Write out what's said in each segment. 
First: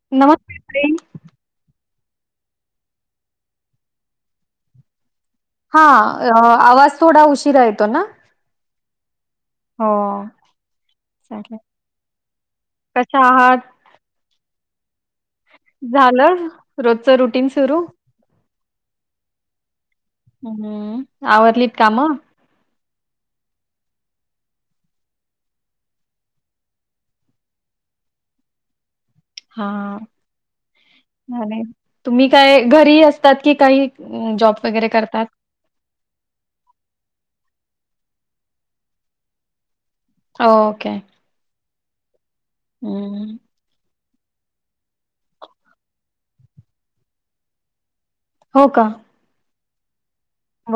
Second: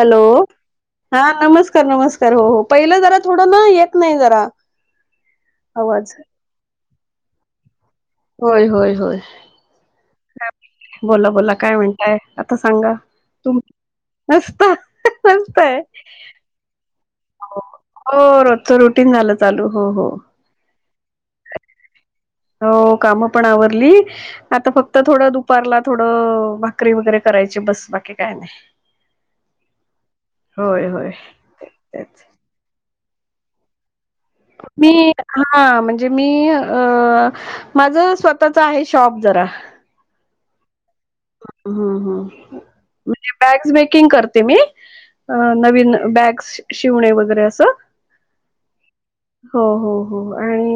Hello नमस्ते ताई. हा नमस्कार नमस्कार तर हो हो पहिलं जरा थोडं ना एक नाही जरा हा आवाज आवाज थोडा उशीरा येतो ना? होय होय होय हो बोला बोला चालेल. काय म्हणताय आता सांगा कशा तुम आहात? नसता सस्त झालं रोजचं रुटीन सुरू? हाय रुटीन झालं चालू हो हो हम्म आवरलीत काम हो कामं पण आवरली आता फक्त थोडं दुपारला थोडं भाकरी वगैरे कर करायची बस बाकी काय नाही हा होय होय तेच तुम्ही काय घरी असतात की काही अ, जॉब वगैरे मी करतात? हा म्हणजे मी अ माझं स्वतःच आहे शॉप जरा ओके हम्म हम्म म्हणजे हं. बॅग्स बिग किंग करते मी अ नवीन बॅग्स शिवणे वगैरे असं हो का हो हो हो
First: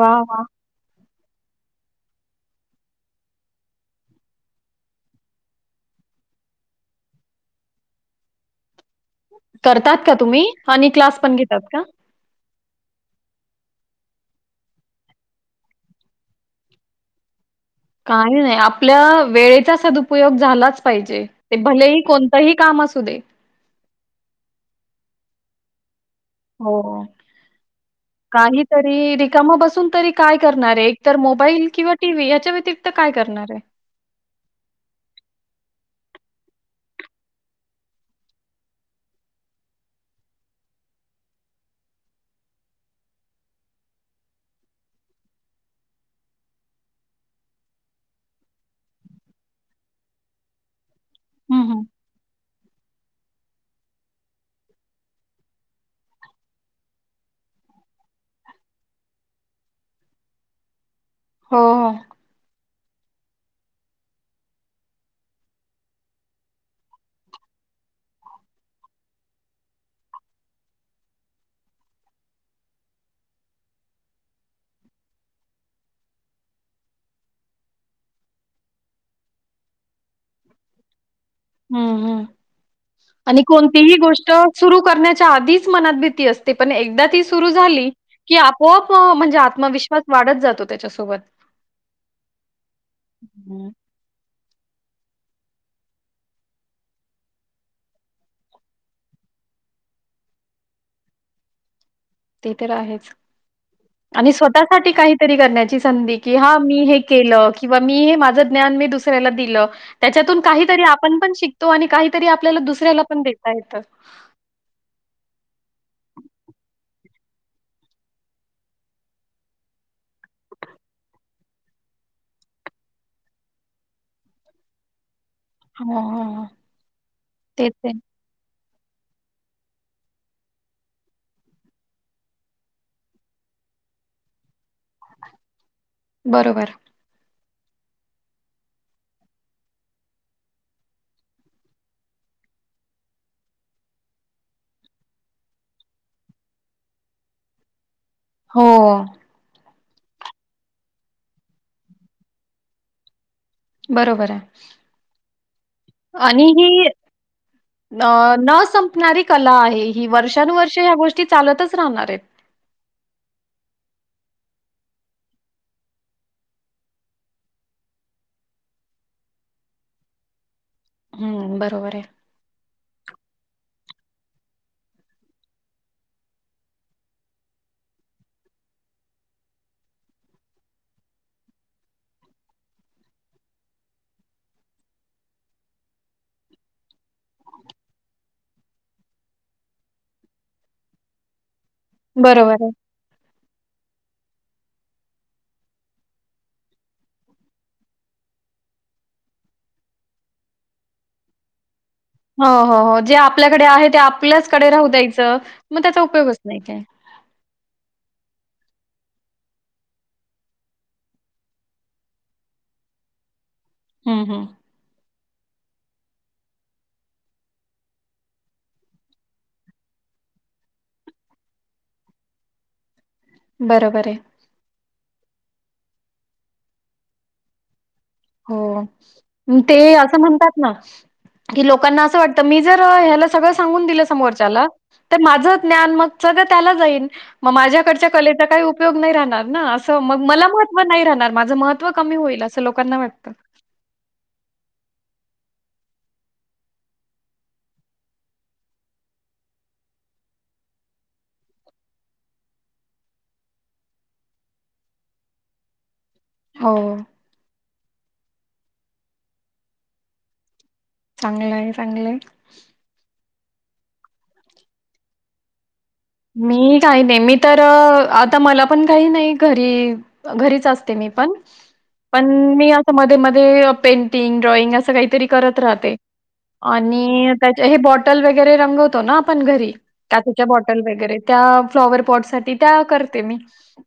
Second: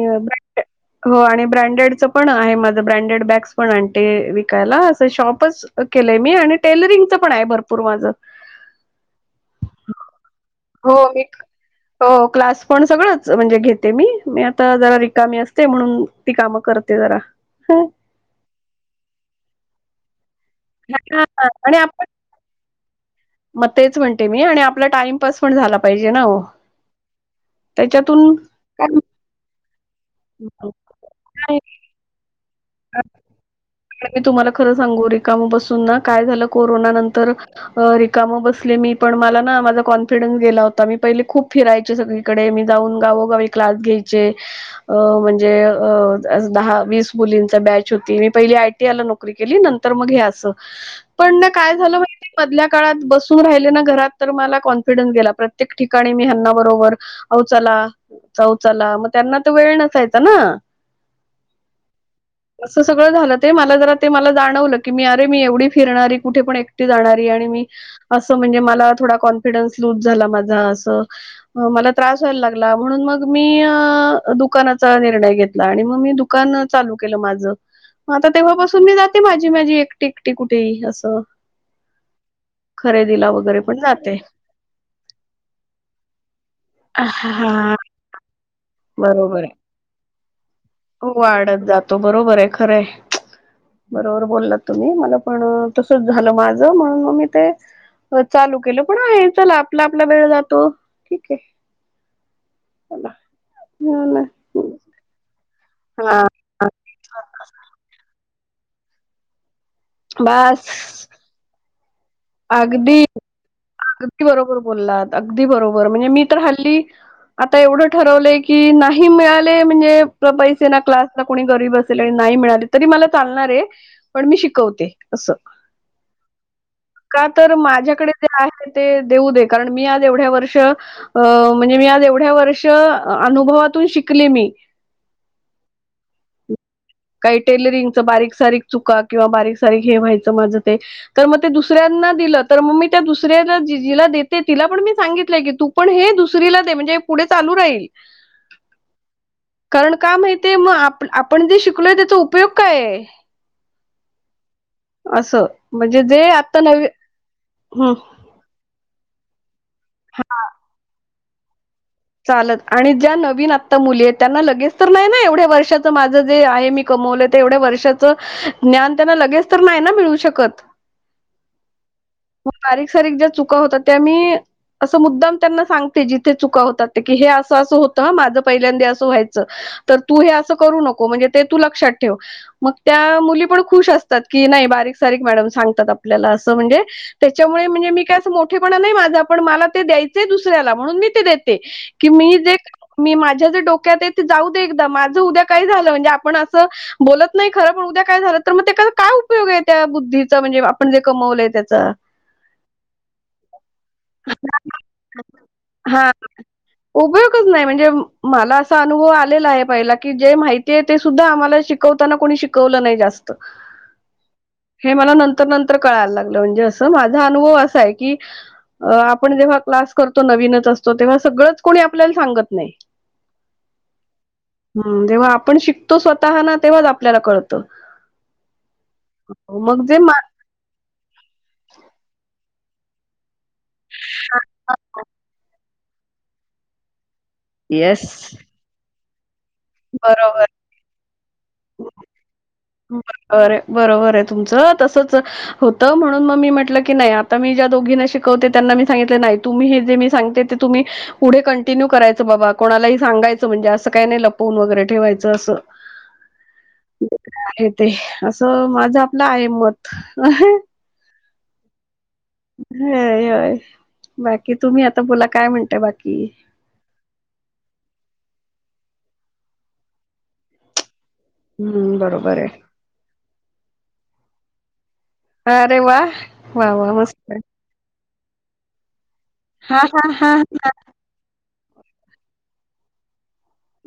वाह! वाह! हो आणि ब्रँडेडचं पण आहे माझं ब्रँडेड बॅग्स पण आणते विकायला शॉपच केलंय मी आणि टेलरिंगच पण आहे भरपूर माझं करतात का तुम्ही? आणि हो क्लास मी पण घेतात का हो क्लास पण सगळंच म्हणजे घेते मी मी आता जरा रिकामी असते म्हणून ती कामं करते जरा काही नाही आपल्या वेळेचा सदुपयोग झालाच हा पाहिजे ते आणि भलेही आपण कोणतंही काम असू दे मग तेच म्हणते मी आणि आपला टाइमपास पण झाला पाहिजे हो त्याच्यातून काय काहीतरी रिकामं बसून तरी काय नाही करणारये एक तर मोबाईल किंवा टी व्ही याच्या व्यतिरिक्त काय करणार आहे? मी तुम्हाला खरं सांगू रिकाम बसून ना काय झालं कोरोना नंतर रिकाम बसले मी पण मला ना माझा कॉन्फिडन्स गेला होता मी पहिले खूप फिरायचे सगळीकडे मी जाऊन गावोगावी क्लास घ्यायचे अ म्हणजे अ दहा वीस मुलींचा ची बॅच होती मी पहिली आयटीआयला नोकरी केली नंतर मग हे असं पण ना हं, काय हं. झालं माहितीये मधल्या काळात बसून राहिले ना घरात तर मला कॉन्फिडन्स गेला प्रत्येक ठिकाणी मी ह्यांना बरोबर अहो चला अहो चला मग त्यांना तर वेळ नसायचा ना हो असं सगळं झालं ते मला जरा ते मला जाणवलं की मी अरे मी एवढी फिरणारी कुठे पण एकटी जाणारी आणि असं म्हणजे मला थोडा कॉन्फिडन्स लूझ झाला माझा असं मग मला त्रास व्हायला लाग ला म्हणून मग मी अं दुकानाचा निर्णय घेतला आणि मग मी दुकान चालू केलं माझ मग आता तेव्हापासून मी जाते माझी माझी एकटी एकटी कुठेही असं हम्म हम्म खरेदीला आणि वगैरे पण कोणतीही जाते गोष्ट सुरू करण्याच्या आधीच मनात भीती असते पण एकदा ती सुरू हा झाली की आपोआप म्हणजे आत्मविश्वास वाढत जातो हो त्याच्यासोबत. वाढत जातो बरोबर आहे खरं आहे हं. बरोबर बोललात तुम्ही मला पण तसच झालं माझं म्हणून मग मी ते चालू केलं पण आहे चला आपला आपला वेळ जातो ठीक आहे ते तर चला आहेच आणि स्वतःसाठी काहीतरी करण्याची संधी कि हा मी हे केलं किंवा मी हे माझं ज्ञान मी दुसऱ्याला दिलं त्याच्यातून बस काहीतरी आपण पण शिकतो आणि काही अगदी अगदी बरोबर बोललात अगदी बरोबर म्हणजे मी तर हल्ली आता एवढं ठरवलंय की नाही मिळाले म्हणजे पैसे ना क्लासला कोणी गरीब असेल आणि नाही मिळाले तरी मला चालणार आहे पण मी शिकवते असं हा हा हा का तर माझ्याकडे जे आहे ते देऊ दे कारण मी आज एवढ्या वर्ष म्हणजे मी आज एवढ्या वर्ष अनुभवात तून शिकले मी बरोबर काही टेलरिंग च बारीक सारीक चुका किंवा बारीक सारीक हे व्हायचं माझं ते तर मग ते दुसऱ्यांना तर मग मी त्या दुसऱ्याला जिला देते तिला पण मी सांगितलंय की तू पण हे दुसरीला दे म्हणजे पुढे चालू राहील हो कारण का माहितीय मग आपण जे शिकलोय त्याचा उपयोग काय आहे बरोबर आहे अससं आणि ही हम्म न संपणारी कला आहे ही वर्षानुवर्ष ह्या गोष्टी चालतच राहणार आहेत. चालत आणि ज्या नवीन आत्ता मुली आहेत त्यांना लगेच तर नाही ना एवढ्या वर्षाचं माझं जे आहे मी कमवलं ते एवढ्या वर्षातच ज्ञान त्यांना लगेच तर नाही ना मिळू शकत हं, बरोबर आहे. म बारीक सारीक ज्या चु चुका होतात त्या मी अस मुद्दाम त्यांना सांगते. जिथे चुका होतात. ते की हे असं असं होतं माझं पहिल्यांदा असं व्हायचं तर तू हे असं करू नको म्हणजे ते तू लक्षात ठेव. मग त्या मुली पण खुश असतात की नाही बारीक सारीक मॅडम सांगतात आपल्याला असं म्हणजे त्याच्यामुळे म्हणजे मी काय असं मोठेपणा नाही माझा पण मला ते द्यायचंय दुसऱ्याला म्हणून मी ते देते. की मी जे बरोबर आहे. मी माझ्या जे डोक्यात आहेत ते जाऊ दे एकदा माझ उद्या काय झालं म्हणजे आपण असं बोलत नाही खर पण उद्या काय झालं तर मग ते काय, काय उपयोग आहे त्या बुद्धीचा म्हणजे आपण जे कमवलंय त्याचा. हो, हो, हो, जे आपल्याकडे आहे ते आपल्याचकडे राहू द्यायचं मग त्याचा हा उपयोगच नाही. काही. उपयोगच नाही म्हणजे मला असा अनुभव आलेला आहे पहिला की जे माहिती आहे ते सुद्धा आम्हाला शिकवताना कोणी शिकवलं नाही जास्त. हम्म, हम्म. हे मला नंतर नंतर कळायला लागलं म्हणजे अस माझा अनुभव असा आहे की अ आपण जेव्हा क्लास करतो नवीनच असतो तेव्हा सगळंच कोणी आपल्याला सांगत नाही. बरोबर आहे. हम जेव्हा आपण शिकतो स्वतः ना तेव्हाच आपल्याला कळतं. हो ते मग जे मा असं म्हणतात ना की लोकांना असं वाटत मी जर हे ला सगळ सांगून दिल समोरच्याला तर माझ ज्ञान मग सगळ त्याला जाईल मग येस माझ्याकडच्या कलेचा काही उपयोग नाही राह ना असं मग बरोबर मला महत्व नाही राहणार माझं महत्व कमी होईल असं लोकांना वाट बर बरोबर आहे तुमचं तसच होतं. म्हणून मग मी म्हटलं की नाही आता मी ज्या दोघीना शिकवते त्यांना मी सांगितलं नाही तुम्ही हे जे मी सांगते ते तुम्ही पुढे कंटिन्यू करायचं बाबा कोणालाही सांगायचं म्हणजे असं काही नाही लपवून वगैरे ठेवायचं असं [inaudible] हो. हे ते असं माझं आपलं आहे मत. चांगलंय आहे चांगलंय. ह होय बाकी तुम्ही आता बोला काय म्हणताय बाकी मी काही नाही मी तर आता मला पण काही नाही घरी घरीच अस ते मी पण. हम्म, पण बरोबर आहे. मी अस मध्ये-मध्ये पेंटिंग, ड्रॉइंग अस काही त काही तरी करत अरे राहते. वाह! वाह! वाह! मस्त. आणि त्याच्या ही [unintelligible] बॉटल वगैरे रंगवतो ना आपण घरी हां, हां, हां. काचेच्या बॉटल वगैरे त्या फ्लॉवर पॉट साठी त्या करते मी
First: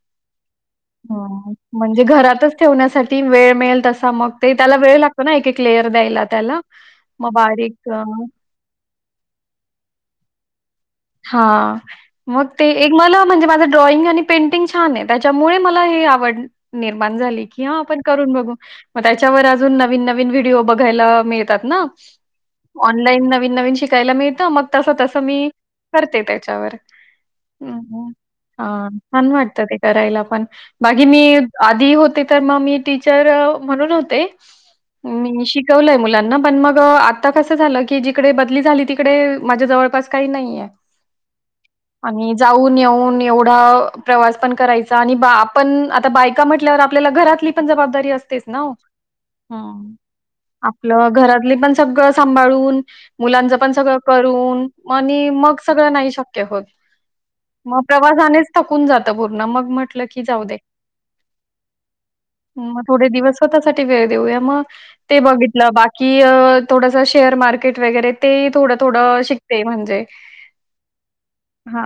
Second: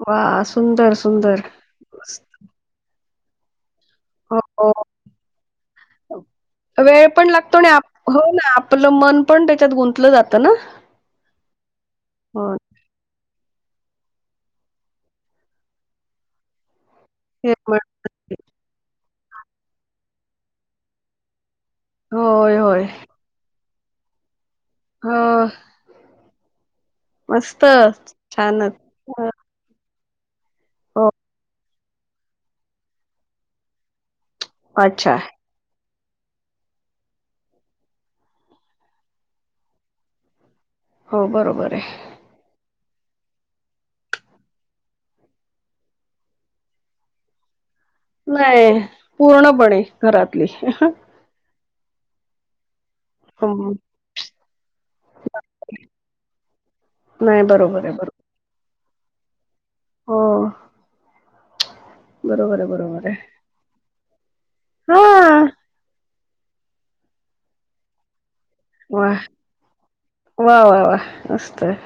वाह! सुंदर, [inaudible] सुंदर. म्हणजे मस्त. घरातच ठेवण्यासाठी ती वेळ मिळेल तस ती मग ते हो, त्याला वेळ लागतो ना एक-एक लेअर हो. द्यायला त्याला वेळ पण मग लागतो आणि आप बारीक हो ना आपलं मन पण त्याच्यात गुंतलं जात ना. हा मग हो ते एक मल म्हणजे माझं ड्रॉइंग आणि पेंटिंग छान आहे त्याच्यामुळे मला हे आवड निर्माण झाली ते की हा पण आपण करून बघू मग त्याच्यावर अजून नवीन नवीन व्हिडिओ बघायला मिळ त्यात ना. होय, होय. ऑनलाईन नवीन नवीन शिकायला मिळत मग तस-तस हं, मी करते त्याच्यावर. मस्त छानच. हा छान हं, वाटते. करायला पण बागी हो. मी आधी होते तर मग मी टीचर म्हणून होते. अच्छा. मी शिकवलंय मुलांना पण मग आता कसं झालं की जिकडे बदली झाली तिकडे माझ्या जवळपास काही नाहीय. हो बरोबर आहे. पण एवढा प्रवास पण करायचा आणि आपण आता बायका म्हटल्यावर आपल्याला घरातली पण जबाबदारी असतेच ना ओ. नाही पूर्णपणे घरातली. [inaudible] आपलं घरातल पण स सगळ सांभाळून मुलांच पण हं, सगळ करून आणि मग सगळ नाही शक्य होत नाही मग बरोबर आहे, बरोबर. प्रवासानेच थकून जात पूर्ण मग म्हटलं हो, की जाऊ दे. बरोबर आहे, मग बरोबर थोडे आहे. दिवस स्वतःसाठी वेळ देऊया मग ते हां. बघितलं बाकी अ थोडस शेअर मार्केट वगैरे ते ही थोडं थोडं वाह! शिकते म्हणजे वाह, वाह, वाह! मस्त हा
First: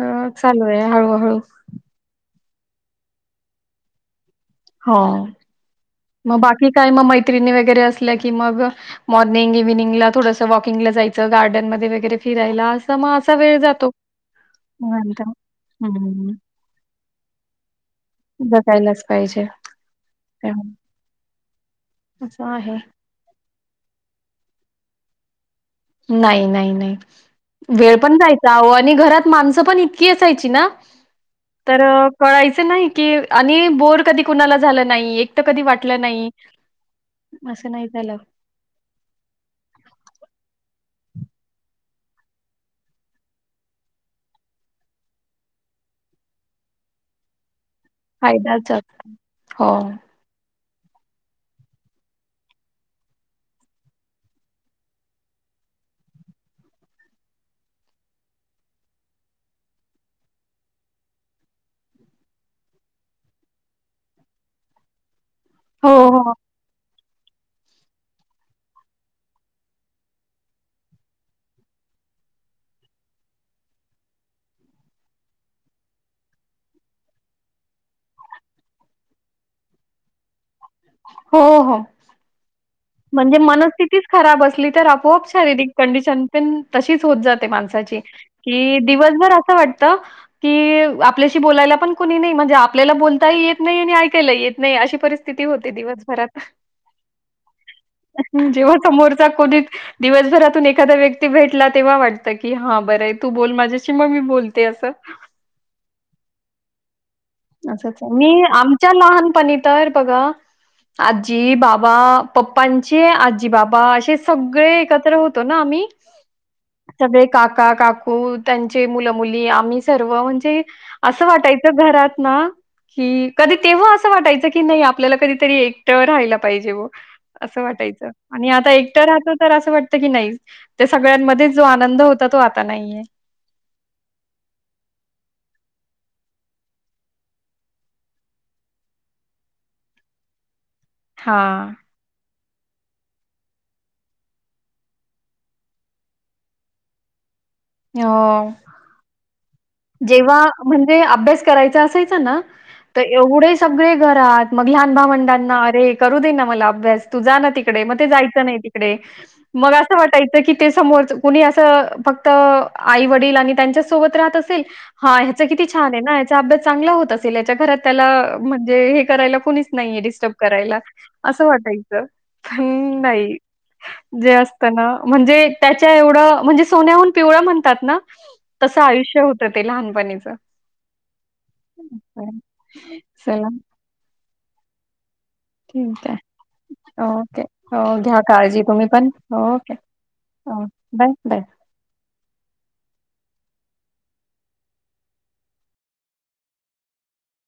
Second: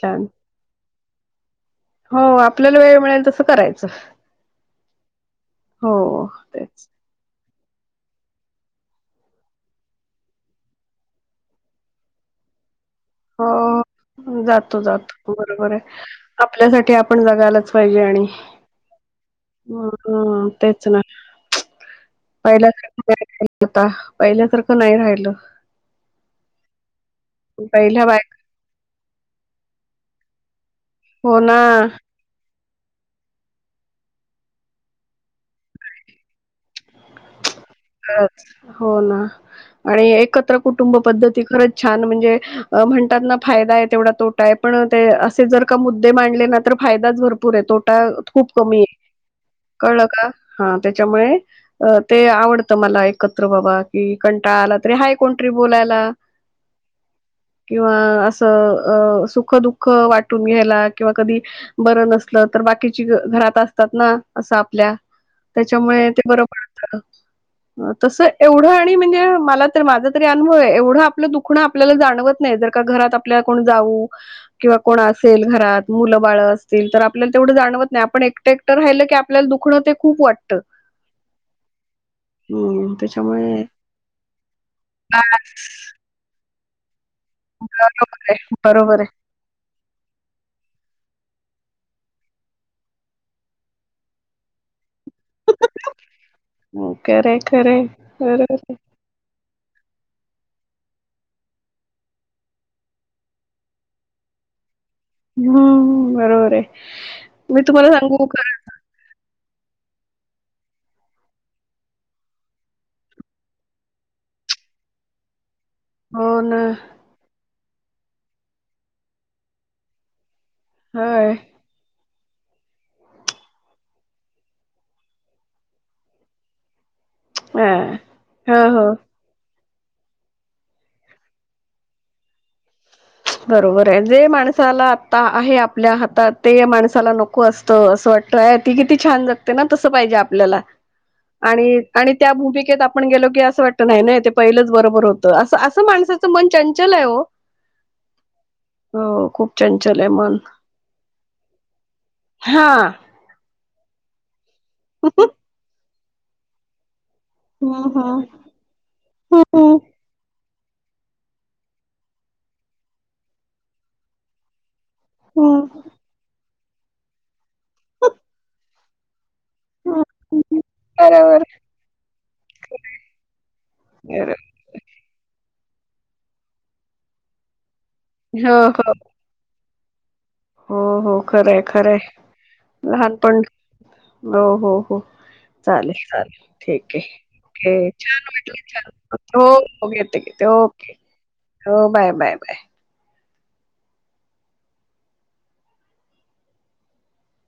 छान. चालू आहे हळूहळू हो आपल्याला वेळ मिळेल तसं करायचं. हो. हो म बाकी तेच. काय मैत्रिणी वैग रे असल्या की मग मॉर्निंग इव्हनिंगला थोडस वॉकिंग ला जायचं गार्डन मध्ये वगैरे फिरायला अस त म असा हो, वेळ जातो. जातो निवांत. जातो बरोबर आहे. हम्म. आपल्यासाठी आपण जगायलाच पाहिजे आणि जगायलाच पाहिजे मग तेव्हा तेच ना असं पहिल्या आहे. [unintelligible] होता पहिल्यासारखं नाही राहिलं. नाही नाही नाही वेळ पहिल्या पण बायका जायचा आहो आणि घरात माणसं पण इतकी सायची ना हो ना तर कळाय चं नाही आणि बोर कधी कुणाला झाल नाही एकट कधी वाटल नाही. असं नाही झालं हो ना आणि एकत्र कुट टुंब पद्धती खरच छान म्हणजे म्हणतात ना फायदा आहे तेवढा तोटा य पण असे जर का मुद्दे मांडले ना तर फायदाच भरपूर आहे तोटा खूप फायदाच कमी आहे होता. हो कळलं का? हा त्याच्यामुळे ते आवड त मला एकत्र बाबा की कंटाळा आला तरी हाय कोणतरी बोलायला. किंवा असं अ सुख दुःख वाटून घ्यायला किंवा कधी बर नसल तर बाकीची घ घरात असतात ना असं आपल्या हो त्याच्यामुळे ते बरं पडत. तस एवढं आणि म्हणजे मला तर माझा तरी अनुभव ये एवढं आपलं दुखणं आपल्याला जाणवत नाय नाय जर का घरात आपल्या जाऊ किंवा कोणं असेल घरात मुलं बाळ असतील तर आपल्याला तेव जाणवत नाय आपण एकट एकटं रायलं की आपल्याला दुखणं ते खूप वाटत. हो हो. म्हणजे त्याच्यामुळे मनस्थितिच खराब असली तर आपोआप शारीरिक कंडिशन पण तशीच होत जाते माणसाची बरोबर आहे की बरोबर आहे. दिवसभर अस वाटत की आपल्याशी बोलायला पण कोणी नाही म्हणजे आपल्याला बोलताही येत नाही आणि ऐकायलाही येत नाही अशी परिस्थिती होते दिवसभरात खरंय खरंय बरोबर आहे. जेव्हा समोरचा कोणी दिवसभरातून एखादा व्यक्ती भेटला तेव्हा वाटत की हा बरं आहे तू बोल माझ्याशी मग मी बोलते असं हम्म बरोबर ये. अच्छा अच्छा मी आमच्या लहानपणी तर बघा आजी बाबा पप्पांचे आजी बाबा असे सगळे एकत्र होतो. म आम्ही हो ना. सगळे काका काकू त्यांचे मुलं मुली आम्ही सर्व म्हणजे ते असं होय. वाटायचं घरात ना की कधी तेव्हा असं वाटायचं की नही आपल्याला कधीतरी एकट राहायला पाहिजे बुआ असं हां. वाटायचं आणि हो, आता हो. एकटं राहतो तर असं वाट की नाही ते सगळ्यांमध्येच जो आनंद होता तो आता नाहीये. बरोबर आहे जे माणसाला आता आहे आपल्या हातात ते माणसाला नको असत असं [unintelligible] ती किती छान जगते ना तसं पाहिजे आपल्याला हां आणि आणि त्या भूमि केत आपण गेलो की अस वाटत नाही नाही ते पहिलंच बरोबर होत अस असं माणसाचं मन चंचल आहे ओ. हो. चंचल आहे मन. जेव्हा म्हणजे अभ्यास करायचा असायच ना हां. तर एवढे सगळे घरात मग लहान भावंडांना अरे करू दे ना मला अभ्यास. तू जा ना तिकडे हं, मग ते हं. जायचं नाय तिकडे हं, मग हं. असं वाटायचं की ते समोरच कुणी असं फक्त आई वडील आणि त्यांच्या सोबत राहत असेल. हा ह्याच किती हं, छान आहे ना ह्याचा अभ्यास चांगला होत असेल याच्या घरात त्याला म्हणजे हे करायला कुणीच नाहीये डिस्टर्ब हं. करायला बरोबर. असं वाटायचं पण नाई जे बरोबर. असत ना म्हणजे त्याच्या एवढं म्हणजे सोन्याहून पिवळ म्हणतात ना हो, तसं हो. आयुष्य होतं ते लहानपणीचं हो हो खरंय खरंय बरं. लहानपण चला हो हो हो चालेल ठीक आहे. चालेल ठीक आहे ओके हो घ्या काळजी तुम्ही पण. [unintelligible] होे ओके. हो घेते घेते हो ओके बाय बाय हो बाय बाय बाय